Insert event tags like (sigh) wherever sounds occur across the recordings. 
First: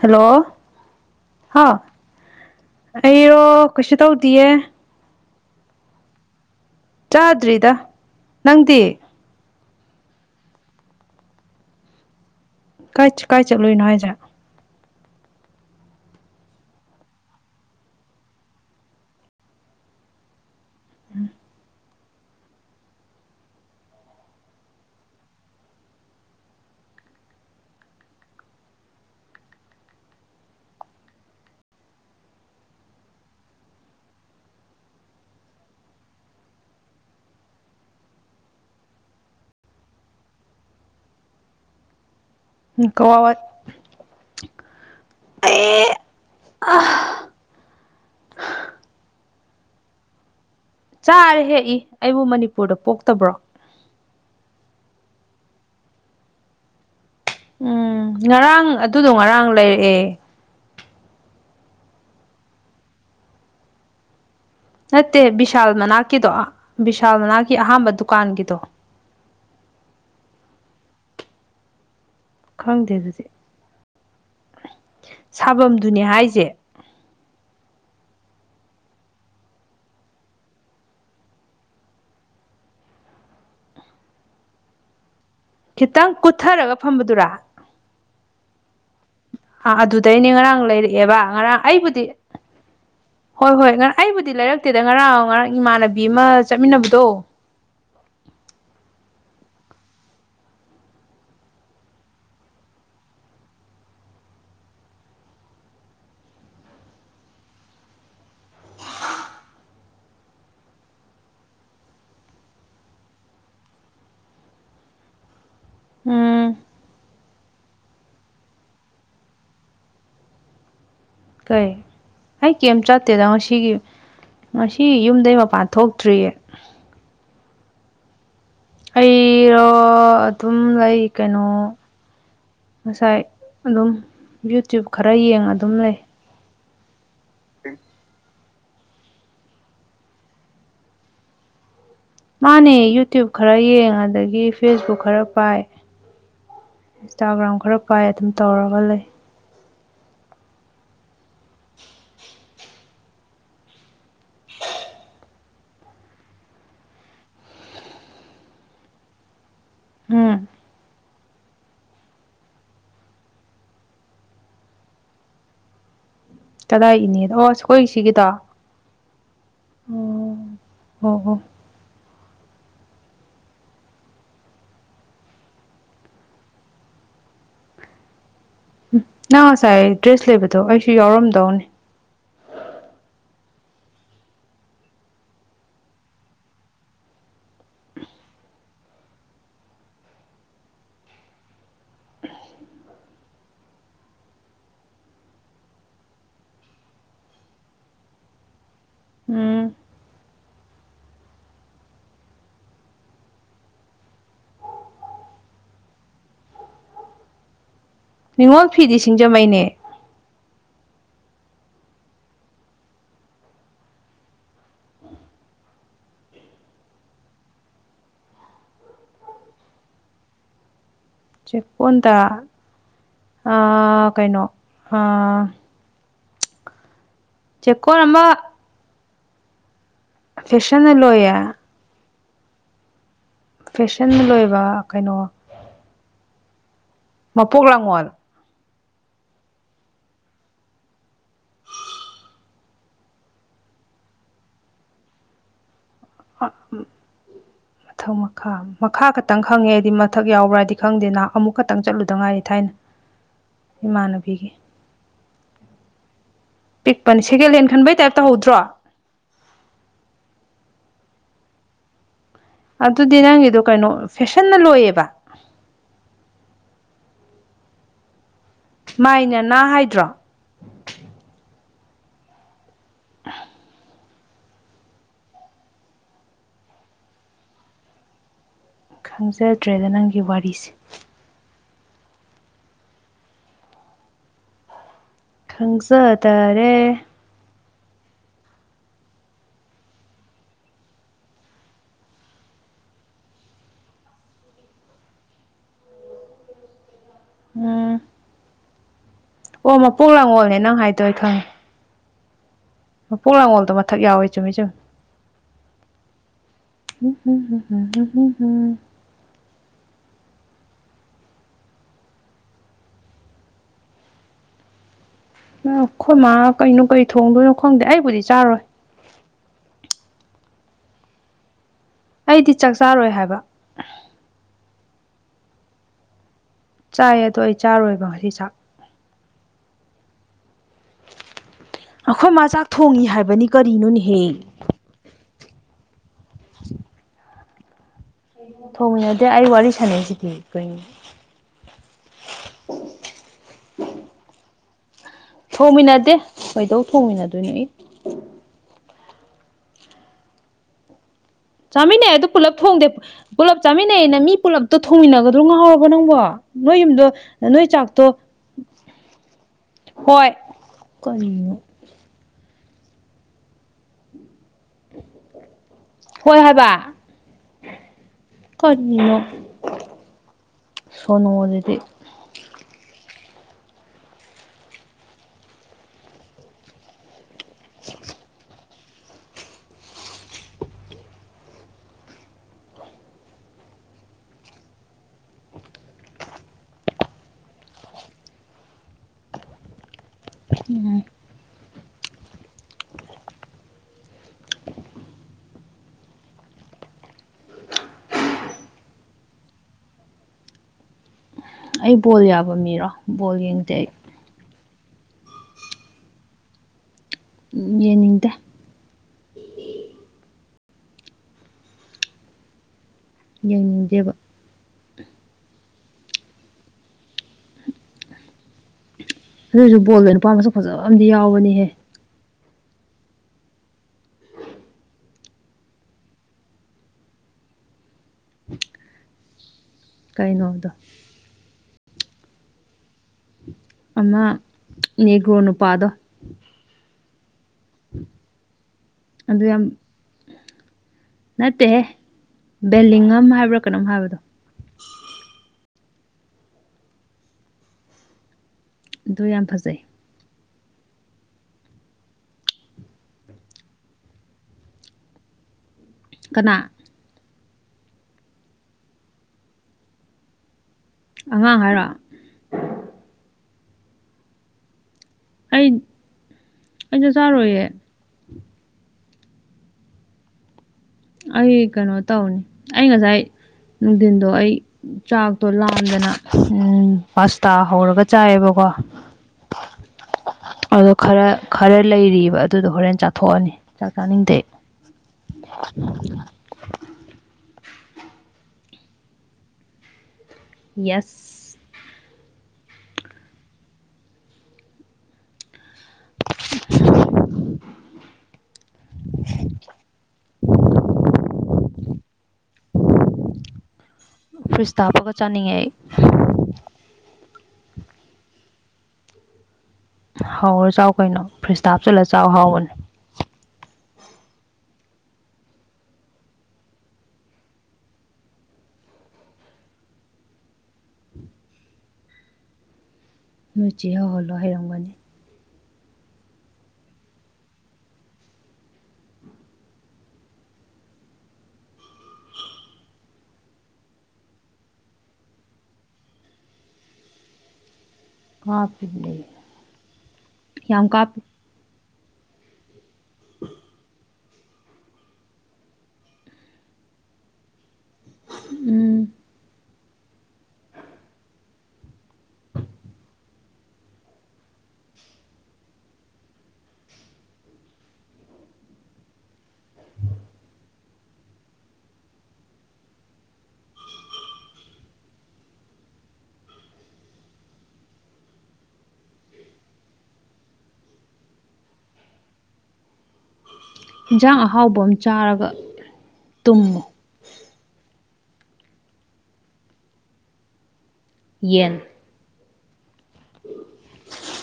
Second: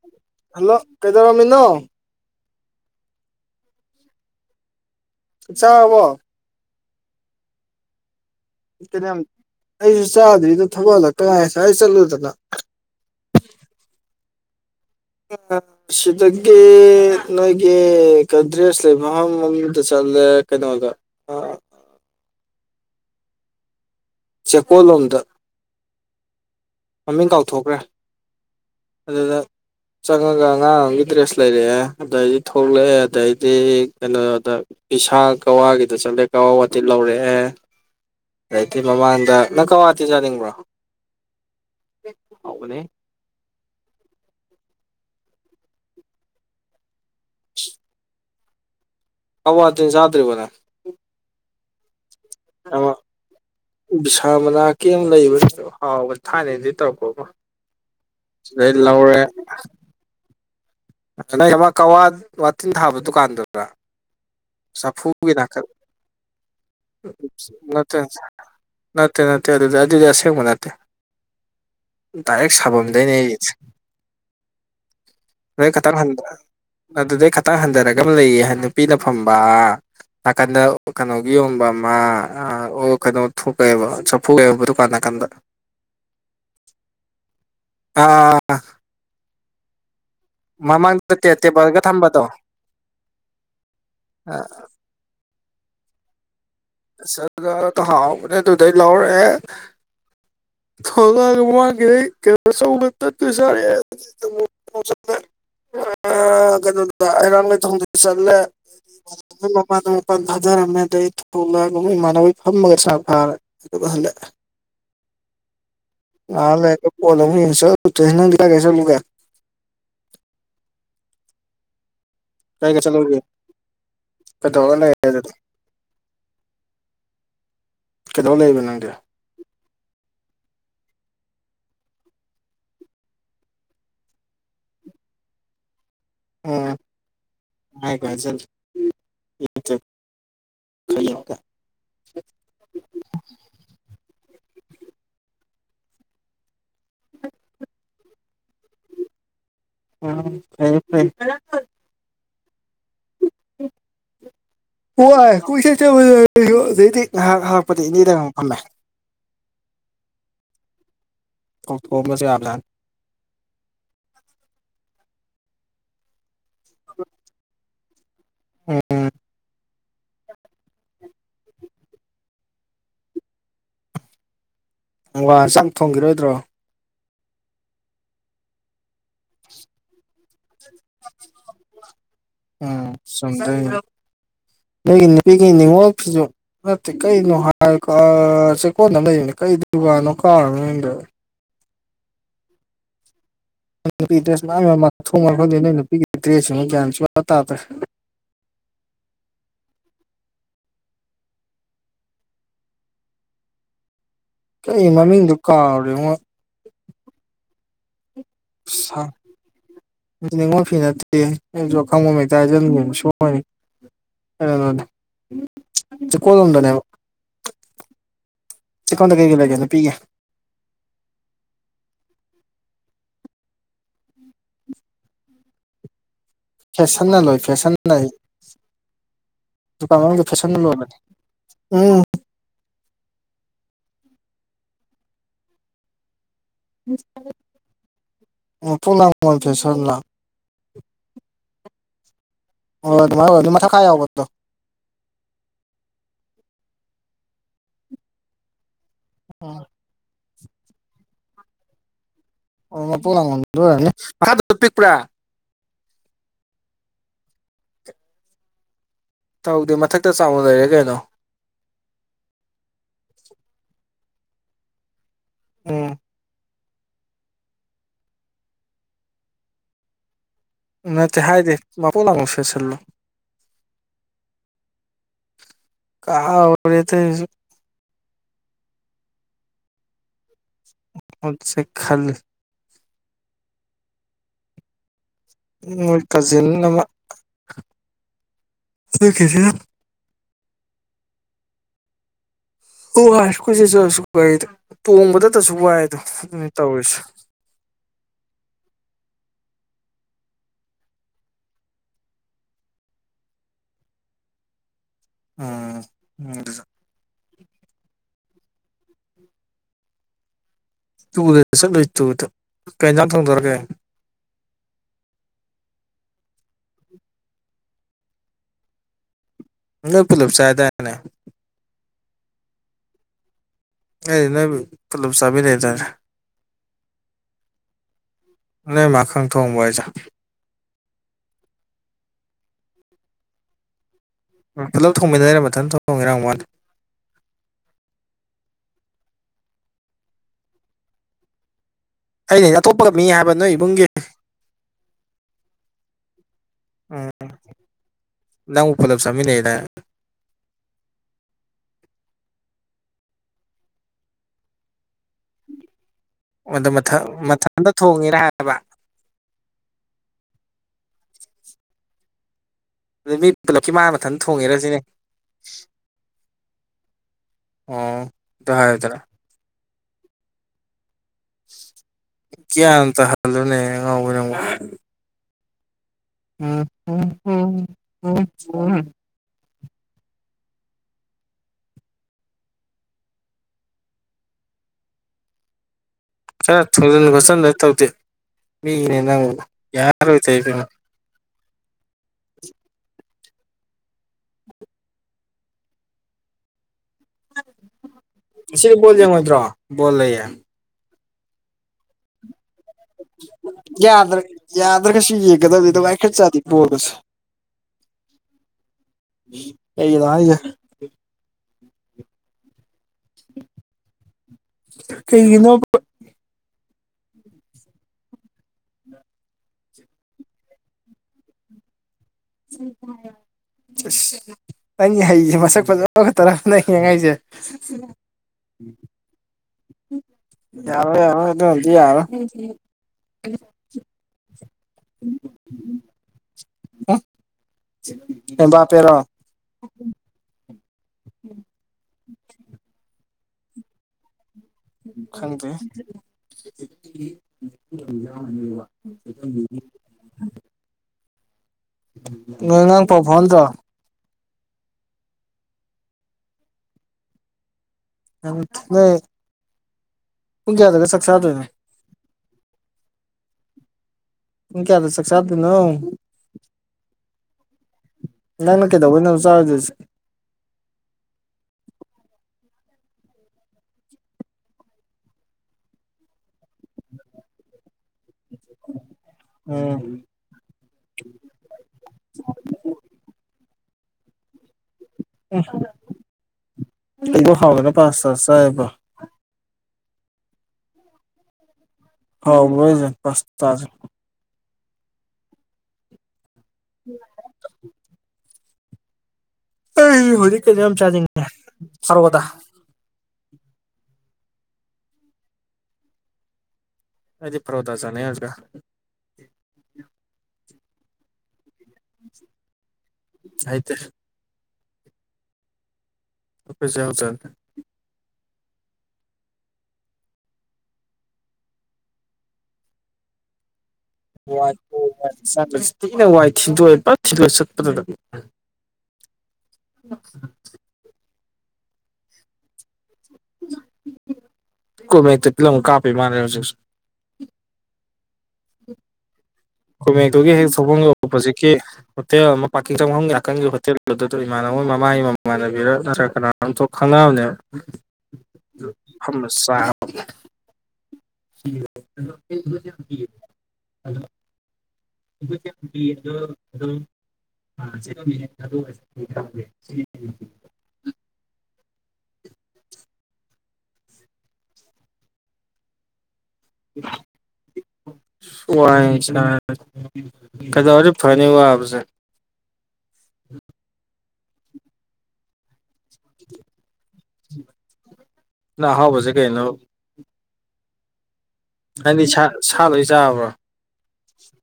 hello hello ꯀꯩꯗꯧꯔꯝꯃꯤꯅꯣ ꯍꯥ ꯑꯩꯔꯣ ꯀꯩꯁꯨ ꯇꯧꯗꯌꯦ ꯆꯥꯔꯕꯣ ꯆꯥꯗ꯭ꯔꯤꯗ ꯅꯪꯗꯤ ꯀꯩꯅꯝ ꯑꯩꯁꯨ ꯆꯥꯗ꯭ꯔꯤꯗꯣ ꯊꯕꯛꯜꯂꯛꯇ ꯉꯥꯏꯁꯋꯥꯏ ꯆꯠꯂꯨꯗꯅ ꯀꯥꯏ ꯀꯥꯏ ꯆꯠꯂꯨꯏꯅꯣ ꯍꯥꯏꯁꯦ ꯎꯝ ꯁꯤꯒꯤ ꯅꯣꯏꯒꯤ ꯀꯗ꯭ꯔꯦꯁ ꯂꯩ ꯃꯗ ꯆꯗ꯭ꯔ ꯀꯩꯅꯣꯗ ꯑ ꯆꯄꯣꯂꯣꯗ ꯃꯃꯤꯡ ꯀꯥꯎꯊꯣꯛꯈ꯭ꯔꯦ ꯑꯗꯨꯗ ꯆꯪꯉꯒ ꯑꯉꯥꯡ ꯑꯃꯒꯤ ꯗ꯭ꯔꯦꯁ ꯂꯩꯔꯛꯑꯦ ꯑꯗꯩꯗꯤ ꯊꯣꯛꯂꯛꯑꯦ ꯑꯗꯩꯗꯤ ꯀꯩꯅꯣꯗ ꯄꯁꯥ ꯀꯋꯥꯒꯤꯗ ꯆꯠꯂꯦ ꯀꯋꯥ ꯋꯥꯇꯤꯟ ꯂꯧꯔꯛꯑꯦ ꯑꯗꯤ ꯃꯃꯥꯡꯗ ꯅꯪ ꯀꯋꯥꯇꯤꯖꯥꯅꯤꯡꯕ꯭ꯔꯣ ꯀꯋꯥꯕꯠ ꯑꯩ ꯑꯋꯥ ꯊꯤꯟꯖꯥꯗ꯭ꯔꯤꯕꯗ ꯆꯥꯔꯦ ꯍꯦꯛꯏ ꯑꯩꯕꯨ ꯃꯅꯤꯄꯨꯔꯗ ꯑꯃ ꯄꯣꯛꯇꯕ꯭ꯔꯣ ꯕꯤꯁꯥ ꯃꯅꯥ ꯀꯦꯝ ꯂꯩꯕꯕꯁꯤꯁꯨ ꯍꯥꯎꯕ ꯊꯥꯏꯅꯩꯗꯒꯤ ꯇꯧꯔꯛꯄ ꯑꯃ ꯎꯝ ꯉꯔꯥꯡ ꯁꯤꯗꯩ ꯑꯗꯨꯗꯣ ꯂꯧꯔꯦ ꯉꯔꯥꯡ ꯂꯩꯔꯛꯑꯦ ꯅ ꯀꯋꯥ ꯋꯥꯇꯤꯟ ꯊꯥꯕ ꯗꯨꯀꯥꯟꯗꯨꯗ꯭ꯔꯥ ꯅꯠꯇꯦ ꯁꯐꯨꯒꯤ ꯗꯜ ꯕꯤꯁꯥꯜ ꯃꯅꯥꯛꯀꯤꯗꯣ ꯕꯤꯁꯥꯜ ꯃꯅꯥꯛꯀꯤ ꯑꯍꯥꯟꯕ ꯅꯠꯇ ꯗꯨꯀꯥꯟꯒꯤꯗꯣ ꯅꯠꯇꯦ ꯅꯠꯇꯦ ꯑꯗꯨꯗꯤ ꯑꯗꯨꯗꯤꯑꯁꯦꯡꯕ ꯅꯠꯇꯦ ꯗꯥꯏꯔꯦꯛ ꯈꯪꯗꯦ ꯁꯥꯐꯝꯗꯒꯤꯅꯦ ꯑꯗꯨꯗꯤ ꯑꯩꯒꯤꯁꯦ ꯈꯇꯪ ꯁꯥꯐꯝꯗꯨꯅꯦ ꯍꯟꯕ ꯍꯥꯏꯁꯦ ꯑꯗꯨꯗꯩ ꯈꯥꯇꯪ ꯍꯟꯊꯔꯒ ꯑꯃ ꯂꯩꯌꯦ ꯍꯥꯏ ꯅꯨꯄꯤꯅ ꯐꯝꯕ ꯅꯥꯀꯟꯗ ꯀꯩꯅꯣꯒꯤ ꯌꯣꯟꯕ ꯑꯃ ꯑꯣ ꯀꯩꯅꯣ ꯊꯣꯛꯀꯑꯦꯕ ꯊꫭꯛꯑꯥ ꯗꯨꯀꯥꯟ ꯅꯥꯀꯟꯗ ꯈꯤꯇꯪ ꯀꯨꯊꯔꯒ ꯐꯝꯕꯗꯨꯔꯥ ꯑꯥ ꯑꯥ ꯑꯗꯨꯗꯩꯅꯦ ꯉꯔꯥꯡ ꯃꯃꯥꯡꯗ ꯂꯩꯔꯛꯑꯦꯕ ꯉꯔꯥꯡ ꯇꯦꯕꯜꯒ ꯑꯩꯕꯨꯗꯤ ꯊꯝꯕꯗꯣ ꯍꯣꯏ ꯍꯣꯏ ꯉꯔꯥꯡ ꯑꯩꯕꯨꯗꯤ ꯂꯩꯔꯛꯇꯦꯗ ꯉꯔꯥꯡ ꯉꯔꯥꯡ ꯏꯃꯥꯟꯅꯕꯤ ꯑꯃ ꯆꯠꯃꯤꯟꯅꯕꯗꯣ ꯑꯗꯨꯗ ꯇꯍꯥꯎꯕꯅꯦ ꯑꯗꯨꯗꯩ ꯂꯧꯔꯛꯑꯦ ꯊꯣꯛꯂꯛꯑꯒ ꯃꯥꯒꯤꯅ ꯑꯆꯧꯕ ꯆꯠꯇꯣꯏ ꯁꯥꯔ ꯑ ꯀꯩꯅꫭꯗꯥ ꯍꯩꯔꯥꯡꯒꫭꯏ ꯊꯣꯡꯗꯣꯏ ꯆꯜꯂꯦ (unintelligible) ꯑꯗꯨꯒ ꯍꯜꯂꯛꯑ ꯎꯝ ꯅꯥꯗꯤ ꯀꯥꯏ ꯀꯥꯏ ꯆꯠꯂꯨꯒꯦ ꯀꯩ ꯑꯩ ꯀꯥꯏ ꯀꯔꯤꯝ ꯀꯥꯏ ꯆꯠꯂꯨꯒꯦ ꯆꯠꯇꯦꯗ ꯉꯁꯤꯒꯤ ꯀꯩꯗꯧꯔ ꯉꯁꯤ ꯂꯩꯔꯦ ꯑꯗꯨꯗꯤ ꯌꯨꯝꯗꯩ ꯃꯄꯥꯟ ꯊꯣꯛꯇ꯭ꯔꯤꯌꯦ ꯀꯩꯗꯧ ꯂꯩꯕ ꯅꯪꯗꯤ ꯑꯩꯔꯣ ꯑꯗꯨꯝ ꯂꯩ ꯀꯩꯅꯣ ꯉꯁꯥꯏ ꯑꯗꯨꯝ ꯌꯨꯇ꯭ꯌꯨꯕ ꯈꯔ ꯌꯦꯡꯉ ꯑꯗꯨꯝ ꯂꯩ (unintelligible) (unintelligible) ꯃꯥꯅꯦ ꯌꯨꯇ꯭ꯌꯨꯕ ꯈꯔ ꯌꯦꯡ ꯑꯗꯒꯤ ꯐꯦꯁꯕꯨꯛ ꯈꯔ ꯄꯥꯏ ꯏꯟꯁꯇꯥꯒ꯭ꯔꯥꯝ ꯈꯔ ꯄꯥꯏ ꯑꯗꯨꯝ ꯇꯧꯔꯒ ꯂꯩ ꯎꯝ ꯐꯥꯏ ꯐꯥꯏ (inaudible) (inaudible) (unintelligible) (inaudible) ꯎꯝ ꯀꯧꯊꫭꯛ ꯑꯃꯁꯨ ꯌꯥꯕꯖꯠꯅꯤ ꯀꯗꯥꯏ ꯏꯅꯦꯗ ꯑꯣ ꯑꯈꯣꯏ ꯁꯤꯒꯤꯗꯣ ꯑꯣ ꯑꯣ ꯍꯣꯏ ꯑꯪ ꯋꯥ ꯆꯥꯡ ꯊꯣꯡꯈꯤꯔꯣꯏꯗ꯭ꯔꯣ ꯎꯝ ꯅꯪ ꯉꯁꯥꯏ ꯗ꯭ꯔꯦꯁ ꯂꯩꯕꯗꯣ ꯑꯩꯁꯨ ꯌꯥꯎꯔꯝꯗꯧꯅꯦ ꯎꯝ ꯆꯨꯝꯗꯨꯅꯤ ꯅꫭꯏ ꯅꯨꯄꯤꯒꯤ ꯅꯤꯡꯉꫭꯜ ꯐꯤꯖꫭꯜꯗꫭ ꯅꯠꯇꯦ ꯀꯩꯅꯣ ꯍꯥꯏ ꯀꯁꯦ ꯆꯦꯛꯀꫭꯟꯗ ꯂꯩꯕꯅꯤ ꯀꯩ ꯗꯨꯀꯥꯟꯅꯣ ꯀꯧꯔꯦ‌ ꯃꯃꯥꯡꯗꫭ ꯅꯨꯄꯤ ꯗ꯭ꯔꯦꯁ ꯃꯊꯣꯡ ꯈꯪꯗꯦ ꯅꯣꯏ ꯅꯨꯄꯤꯒꯤ ꯗ꯭ꯔꯦꯁꯁꯤ ꯒ꯭ꯌꯥꯟꯁꯨ ꯇꯥꯗ꯭ꯔꯦ ꯎꯝ ꯀꯩ ꯃꯃꯤꯡꯗꫭ ꯀꯥꯎꯔꯤꯃꯣ ꯅꯤꯡꯉꯣꯜ ꯐꯤꯗꯤ ꯁꯤꯡꯖꯃꯩꯅꯦ ꯑꯗꯨ ꯅꯤꯡꯉꯣꯜ ꯐꯤ ꯅꯠꯇꯦ ꯑꯩꯁꯨ ꯑꯈꯪꯕ ꯑꯃꯥ ꯍꯦꯛꯇꯥ ꯍꯥꯖꯟꯈꯤꯕꯅꯤ ꯁꫭꯏꯔꯦ ꯀꯩꯅꫭꯗꯅꯦ ꯆꯦꯛꯀꫭꯟ ꯂꫭꯝꯗꯅꯦ ꯍꯥꯏꯕ ꯆꯦꯛꯀꯣꯟꯗꯗ ꯀꯩ ꯀꯩ ꯂꯩꯒꯦ ꯅꯨꯄꯤꯒꯦ ꯆꯦꯛꯀꯣꯟꯗ ꯑꯥ ꯀꯩꯅꯣ ꯑꯥ ꯐꯦꯁꯟꯅ ꯂꯣꯏ ꯐꯦꯁꯟꯅ ꯆꯦꯛꯀꯣꯟ ꯑꯃ ꯗꯨꯀꯥꯟ ꯐꯁꯅ ꯐꯦꯁꯟꯅ ꯂꯣꯏꯕꯅꯤ ꯂꯣꯏꯌꯦ ꯎꯝ ꯐꯦꯁꯟꯗ ꯂꯣꯏꯕ ꯀꯩꯅꯣ ꯎꯝ ꯃꯄꯣꯛ ꯂꯥꯉꫭꯜ ꯃꯥꯄꫭꯛ ꯂꯥꯛꯉꯥꯟ ꯐꯦꯁꯟꯂꯥ ꯑꯣ ꯑꯗꯨꯃꯥꯏ ꯑꯗꯨꯝ ꯃꯊꯪꯈꯥ ꯌꯥꯎꯕꯗꯣ ꯃꯊꯛ ꯃꯈꯥ ꯃꯈꯥ ꯈꯛꯇꯪ ꯎꯝ ꯈꯪꯉꯦ ꯑꯩꯗꯤ ꯃꯠ ꯃꯊꯛ ꯌꯥꯎꯕ꯭ꯔꯥꯗꯤ ꯈꯪꯗꯦꯅ ꯑꯃꯨꯛ ꯈꯛꯇꯪ ꯆꯠꯂꯨꯗ ꯉꯥꯏꯔꯤ ꯊꯥꯏꯅ ꯑꯣ ꯃꯄꯣꯛ ꯂꯥꯡꯉꯣꯟꯗꯣ ꯑꯣꯏꯔꯝꯅꯤ ꯃꯈꯥꯗꯣ ꯏꯃꯥꯟꯅꯕꯤꯒꯤ ꯄꯤꯛꯄ꯭ꯔꯥ ꯄꯤꯛꯄꯅꯤ ꯁꯦꯀꯦꯟ ꯍꯦꯟ ꯈꯟꯕꯩ ꯇꯥꯏꯞꯇ ꯇꯧꯍꯧꯗ꯭ꯔꯣ ꯇꯧꯗꯦ ꯃꯊꯛꯇ ꯆꯥꯎꯅ ꯂꯩꯔꯦ ꯀꯩꯅꯣ ꯑꯗꯨꯗꯤ ꯅꯪꯒꯤꯗꯣ ꯀꯩꯅꯣ ꯐꯦꯁꯟꯅ ꯂꯣꯏꯌꯦꯕ ꯎꯝ ꯃꯥꯏ ꯅꯅꯥ ꯍꯥꯏꯗ꯭ꯔꯣ ꯎ ꯅꯠꯇꯦ ꯍꯥꯏꯗꯦ ꯃꯄꯣꯛ ꯂꯥꯡꯉꯣꯜ ꯐꯦꯁꯜꯂꯣ INAUDIBLE ꯀꯥꯎꯔꯦ ꯇꯧꯔꯁꯤꯕꯨ ꯈꯪꯖꯗ꯭ꯔꯦꯗ ꯅꯪꯒꯤ ꯋꯥꯔꯤꯁꯦ ꯑꯠꯁꯦ ꯈꯂ ꯃꯣꯏ ꯀꯖꯤꯟ ꯑꯃ ꯈꯪꯖꯗꯔꯦ ꯁꯤꯁꯤ ꯑꯣ ꯀꯣꯏꯁꯤꯠ ꯆꯁꯨ ꯀꯗ ꯇꯣꯡꯕꯗꯇꯁꯨ ꯋꯥꯏꯗꯣ ꯑꯗꯨꯃꯥꯏꯅ ꯇꯧꯔꯤꯁꯦ ꯎꯝ ꯑꯣ ꯃꯄꯣꯛ ꯂꯥꯡꯒꯣꯜꯅꯦ ꯅꯪ ꯍꯥꯏꯗꯣꯏ ꯑꯩ ꯈꯪꯉꯦ ꯃꯄꯣꯛ ꯂꯉꯣꯜꯗ ꯃꯊ ꯌꯥꯎꯋꯤ ꯆꯨꯝꯃꯤ ꯆꯨꯝꯃꯤ ꯎꯝ ꯎꯝ ꯑꯗꯨ ꯎ ꯇꯨꯗ ꯆꯠꯂꯨꯁꯤ ꯇꯨꯗ ꯀꯩꯖ ꯊꯪꯗꯣꯔꯔꯒꯦ ꯑꯩꯈꯣꯏꯃ ꯀꯩꯅꯣ ꯀꯩ ꯊꯣꯡꯗꯣꯏꯅꯣ ꯈꯪꯗꯦ ꯑꯩꯕꯨꯗꯤ ꯆꯥꯔꯣꯏ ꯅꯣꯏ ꯄꯨꯂꯞ ꯆꯥꯏ ꯑꯗꯥꯏꯅꯦ ꯑꯩꯗꯤ ꯆꯥꯛ ꯆꯥꯔꯣꯏ ꯍꯥꯏꯕ ꯑꯩꯅ ꯅꯣꯏꯕꯨ ꯄꯨꯂꯞ ꯆꯥꯃꯤꯟꯅꯩ ꯑꯗꯥꯏꯅꯦ ꯆꯥꯏꯌꯦ ꯑꯗꯣ ꯑꯩ ꯆꯥꯔꯣꯏꯕ ꯉꯁꯤ ꯆꯥꯛ ꯅꯣꯏ ꯃꯥꯈꯛ ꯊꯣꯡꯕꯣ ꯍꯥꯏꯖꯦ ꯑꯈꯣꯏ ꯃꯥ ꯆꯥꯛ ꯊꯣꯡꯉꯤ ꯍꯥꯏꯕꯅꯤ ꯀꯔꯤꯅꯣꯅꯦꯍꯦ ꯄꯨꯂꯞ ꯊꯣꯡꯃꯤꯟꯅꯩꯔ ꯃꯊꯟ ꯊꯣꯡꯉꯤꯔ ꯍꯪꯕꯋꯥꯅꯤ ꯊꯣꯡꯃꯤꯟꯅꯗꯦ ꯑꯩ ꯋꯥꯔꯤ ꯁꯥꯟꯅꯩꯁꯤꯗꯤ ꯀꯩꯅꯅꯤ ꯑꯩꯅ ꯑꯇꯣꯞꯄꯒ ꯃꯤ ꯍꯥꯏꯕ ꯅꯣꯏ ꯏꯕꯨꯡꯒꯤ ꯊꯣꯡꯃꯤꯟꯅꯗꯦ ꯀꯩꯗꯧ ꯎꯝ ꯊꯣꯡꯃꯤꯟꯅꯗꯣꯏꯅꯣ ꯏ ꯅꯪꯕꯨ ꯄꯨꯜꯂꯞ ꯆꯥꯃꯤꯟꯅꯩ ꯑꯗꯥꯏꯅꯦ ꯆꯥꯃꯤꯟꯅꯩ ꯑꯗꯨ ꯄꯨꯂꯞ ꯊꯣꯡꯗꯦ ꯄꯨꯂꯞ ꯆꯥꯃꯤꯟꯅꯩꯩꯅ ꯃꯤ ꯄꯨꯂꯞꯇꯣ ꯊꯣꯡꯃꯤꯟꯅꯒꯗ ꯑꯗꯨ ꯉꯥꯎꯔꯕꯣ ꯅꯪꯕꯣ ꯑꯗ ꯅꯣꯏ ꯌꯨꯝꯗꯣ ꯃꯊꯟ ꯅꯣꯏ ꯃꯊꯟꯇ ꯆꯥꯛꯇꯣ ꯊꯣꯡꯉꯦꯅ ꯍꯥꯏꯕ ꯍꯣꯏ ꯀꯔꯤꯅꯣ ꯑꯗꯨ ꯃꯤ ꯄꯨꯂꯞꯀꯤ ꯃꯥ ꯃꯊꯟ ꯊꯣꯡꯉꯤꯔ ꯁꯤꯅꯤ ꯍꯣꯏ ꯍꯥꯏꯕ ꯑꯣ ꯇ ꯍꯥꯏꯗꯔ ꯁꯣꯅꯣ ꯖꯤꯗꯤ ꯀ꯭ꯌꯥꯟ ꯇꯥꯍꯜꯂꯨꯅꯦ ꯑꯉꯥꯎꯕꯤ ꯅꯪꯕꯣ ꯎ ꯍ ꯍ ꯍ ꯍ ꯈꯔ ꯊꯣꯡꯖꯤꯟ ꯈꯣꯠꯆꯟꯗ ꯇꯧꯗꯦ ꯃꯤꯅꯦ ꯅꯪꯕꯨ ꯌꯥꯔꯣꯏ ꯇꯩꯗꯨꯒ ꯎꯝ ꯉꯁꯤ ꯕꯣꯜ ꯌꯦꯡꯉꯣꯏꯗ꯭ꯔꯣ ꯕꯣꯜ ꯂꯩꯌꯦ ꯑꯩ ꯕꯣꯜ ꯌꯥꯕ ꯃꯤꯔꯣ ꯕꯣꯜ ꯌꯦꯡꯗꯦ ꯑꯩ ꯌꯥꯗ꯭ꯔ ꯌꯥꯗ꯭ꯔꯒꯁꯨ ꯌꯦꯡꯒꯗꯕꯅꯤ ꯅꯨꯡꯉꯥꯏꯈ꯭ꯔꯖꯥꯠꯅꯤ ꯕꯣꯜ ꯑꯁꯦ ꯌꯦꯡꯅꯤꯡꯗꯦ ꯀꯩꯒꯤꯅꯣ ꯍꯥꯏꯖꯦ (inaudible) ꯌ‌ꯦꯡꯅꯤꯡꯗꯦꯕ ꯀꯩꯒꯤꯅꯣ ꯑꯗꯨꯏꯁꯨ ꯕꯣꯜꯗ ꯅꯨꯄꯥꯃꯁꯛ ꯐꯖꯕ ꯑꯃꯗꯤ ꯌꯥꯎꯕꯅꯤꯍꯦ (inaudible) ꯑꯁ ꯅꯪꯒꯤ ꯍꯩꯁꯦ ꯃꯁꯛ ꯐꯖꯕ ꯈꯇꯔꯥ (unintelligible) ꯎꯝ ꯀꯩꯅꯣꯗꯣ ꯌꯥꯔꯣꯏ-ꯌꯥꯔꯣꯏ ꯑꯗꯨꯅꯗꯤ ꯌꯥꯔ‌ꯣꯏ ꯑꯃ ꯅꯦꯒ꯭ꯔꯣ ꯅꯨꯄꯥꯗꯣ ꯍꯡꯒ ꯇꯦꯔꯥ ꯑꯗꯨ ꯌꯥꯝ ꯅꯠꯇꯦꯍ‌ꯦ ꯕꯦꯂꯤꯡꯉꯝ ꯍꯥꯏꯕ꯭ꯔ ꯀꯩꯅꯣꯝ ꯍꯥꯏꯕꯗꯣ ꯎ ꯈꯪꯗꯦ ꯑꯗꯣ ꯌꯥꯝ ꯐꯖꯩ ꯉ ꯉꯥꯡ ꯄꯥꯎꯐꯥꯎꯅꯗꯣ ꯀꯅꯥ ꯄꯨꯡ ꯀꯌꯥꯗꯒ ꯆꯠ ꯑꯉꯥꯡ ꯍꯥꯏꯔꯣ ꯄꯨꯡ ꯀꯌꯥꯗ ꯆꯛꯆꯥꯗꯣꯏꯅꯣ ꯑꯩꯆꯥꯛ ꯆꯥꯔꯣꯏꯌꯦ ꯅꯪꯅ ꯀꯩꯗꯧꯕꯩꯅꯣꯕ ꯆꯥꯔꯣꯏꯗꯣꯏꯁꯦ ꯑꯩ ꯀꯩꯅꯣ ꯇꯧꯅꯤ ꯑꯩ ꯉꯁꯥꯏ ꯅꯨꯡꯊꯤꯟꯗꯣ ꯑꯩ ꯆꯥꯛꯇꯣ ꯂꯥꯝꯗꯅ ꯎꯝ ꯄꯥꯁꯇꯥ ꯍꯧꯔꯒ ꯆꯥꯏꯌ‌ꯦꯕꯀꯣ ꯎꯝ ꯑꯗꯣ ꯈꯔ ꯈꯔ ꯂꯩꯔꯤꯕ ꯑꯗꯨꯗꯣ ꯍꯣꯔꯦꯟ ꯆꯥꯊꯣꯛꯑꯅꯤ ꯆꯥꯛ ꯆꯥꯅꯤꯡꯗꯦ ꯎꯝ ꯀꯩꯗ ꯍꯥꯎꯗꯅ ꯄꯥꯁꯇꯥ ꯆꯥꯏꯕ ꯌꯦꯁ ꯍꯥꯎꯕ꯭ꯔ‌ꯣ ꯍꯥꯏꯖ ꯄꯥꯁ ꯇꯥꯖ‌ꯦ (inaudible) ꯑꯩ ꯍꯧꯖꯤꯛ ꯀꯩꯅ‌ꯣ ꯌꯥꯝ ꯆꯥꯅꯤꯡꯅꯦ ꯐꯔ‌ꯣꯗ ꯐ꯭ꯔꯤꯁꯇ ꯍꯥꯞꯄꯒ ꯆꯥꯅꯤꯡꯉꯦ ꯑꯩ ꯑꯩꯗꯤ ꯐꯔꯣꯗꯥ ꯆꯅꯤꯡ ꯍꯥꯏꯖ‌ꯦ ꯍꯥꯎꯔ ꯆꯥꯎ ꯀꯩꯅꯣ ꯐ꯭ꯔꯤꯁꯇꯥ ꯍꯥꯞ ꯆꯜꯂ ꯆꯥꯎ ꯍꯥꯎꯕꯅꯦ ꯍꯩ ꯇ‌ꯦ (unintelligible) ꯃꯤꯆꯦꯜ ꯋꯥꯏꯀ‌ꯣ ꯋꯥꯏ (unintelligible) ꯊꯤꯅ ꯋꯥꯏ ꯊꯤꯟꯗꯣꯛꯑꯦ ꯄ ꯊꯤꯟꯗꯣꯛꯑꯦ ꯆꯠꯄꯗꯗ (inaudible) (unintelligible) (inaudible) ꯄꯤꯂꯝ ꯀꯥꯄꯤ ꯃꯥ ꯍꯧꯖꯦꯛꯁꯨ ꯀꯥꯞꯄꯤꯅ‌ꯦ ꯀꯃꯦꯛꯇꯒꯤ ꯍꯦꯛ ꯊꯧꯐꯝ ꯌꯔ ꯍꯧꯖꯤꯛꯀꯤ ꯍꯣꯇꯦꯜ ꯑꯃ ꯄꯥꯔꯀꯤꯡ ꯆꯪꯐꯝ ꯉꯥꯛꯀꯟꯒꯤ ꯍꯣꯇꯦꯜ ꯑꯗꯨ ꯑꯗꯣ ꯏꯃꯥꯟꯅꯕꯣꯏ ꯃꯃꯥꯡꯒꯤ ꯃꯃ ꯃꯥꯟꯅꯕꯤꯔ ꯅꯠꯇ꯭ꯔꯒ ꯀꯅꯥ ꯑꯃꯝ ꯊꯣꯛ ꯈꯪꯅꯕꯅꯦꯕ ꯎꯝ ꯐꯝꯃꯥ ꯆꯔꯒꯤ (unintelligible) (inaudible) (inaudible) (unintelligible) ꯋꯥꯏꯌꯦ (unintelligible) ꯀꯩꯗꯧꯔꯗꯤ ꯐꯅꯤ ꯋꯥꯕꯁꯦ ꯏꯟꯁꯥꯡ ꯑꯍꯥꯎꯕ ꯑꯃ ꯆꯥꯔꯒ ꯇꯨꯝꯃꯨ ꯅ ꯍꯥꯎ ꯍꯧꯁꯦ ꯀꯩꯅ ꯌꯦꯁ ꯪꯗꯤ ꯁꯥꯠ ꯂꯣꯏ ꯆꯥꯕ꯭ꯔꯣ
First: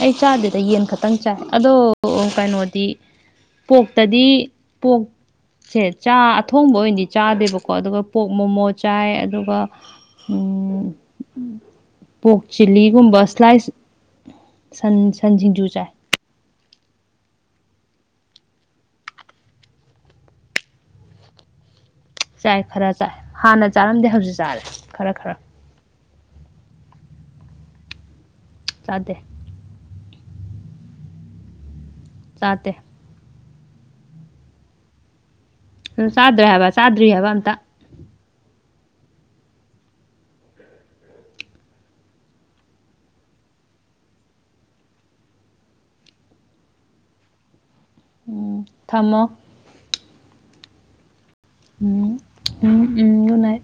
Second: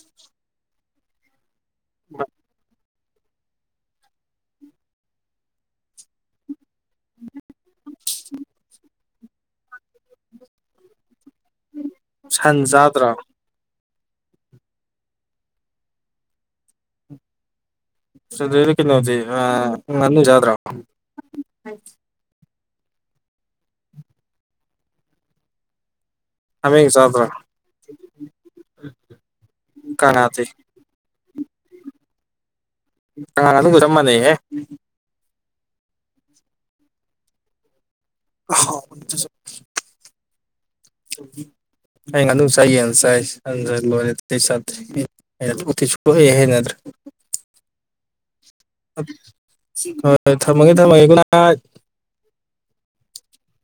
ꯑꯩ ꯆꯥꯗꯦꯗ ꯌꯦꯟ ꯈꯛꯇꯪ ꯆꯥꯏ ꯑꯗꯣ ꯀꯩꯅꯣꯗꯤ ꯄꯣꯛꯇꯗꯤ ꯄꯣꯛꯁꯦ ꯆꯥ ꯑꯊꯣꯡꯕ ꯑꯣꯏꯅꯗꯤ ꯆꯥꯗꯦꯕꯀꯣ ꯀꯣ ꯑꯗꯨꯒ ꯄꯣꯛ ꯃꯣꯃꯣ ꯆꯥꯏ ꯑꯗꯨꯒ ꯄꯣꯛ ꯁꯟ ꯆꯥꯗ꯭ꯔꯣ ꯆꯤꯂꯤꯒꯨꯝꯕ ꯁꯂꯥꯏꯁ ꯁꯟ ꯁꯟ ꯁꯤꯡꯖꯨ ꯆꯥꯏ ꯁꯤꯂꯅꯗꯤ ꯑ ꯅ ꯆꯥꯗ꯭ꯔ ꯆꯥꯏ ꯈꯔ ꯆꯥꯏ ꯍꯥꯟꯅ ꯆꯥꯔꯝꯗꯦ ꯍꯧꯖꯤꯛ ꯆꯥꯔꯦ ꯈꯔ ꯈꯔ ꯍꯃꯤ ꯆꯥꯇ꯭ꯔꯥ ꯆꯗꯦ ꯀꯅꯥꯗꯤ ꯆꯥꯇꯦ ꯑꯥ ꯑꯗꯨꯒ ꯆꯞ ꯃꯥꯟꯅꯩꯍꯦ ꯎꯝ ꯆꯥꯗ꯭ꯔꯣꯏ ꯍꯥꯏꯕ ꯆꯥꯗ꯭ꯔꯤ ꯍꯥꯏꯕ ꯑꯝꯇ ꯍꯥꯎꯕꯅꯦ ꯗꯨꯁꯨ ꯑꯩ ꯉꯥꯅꯨ ꯆꯥꯏ ꯌꯦꯟ ꯆꯥꯏ ꯁꯟꯒ ꯂꯣꯏꯔꯦ ꯑꯇꯩ ꯆꯥꯗ꯭ꯔꯦ ꯎꯤ ꯆꯂꯦ ꯍꯥꯏꯅ ꯑꯗꯨꯔꯦ ꯑꯣ ꯍꯣꯏ ꯊꯝꯃꯒꯦ ꯊꯝꯃꯒꯦ ꯒꯨꯠ‌ ꯅꯥꯏꯠ ꯎꯝ ꯎꯝ ꯎꯝ ꯒ‌ꯨꯠ‌ ꯅꯥꯏꯠ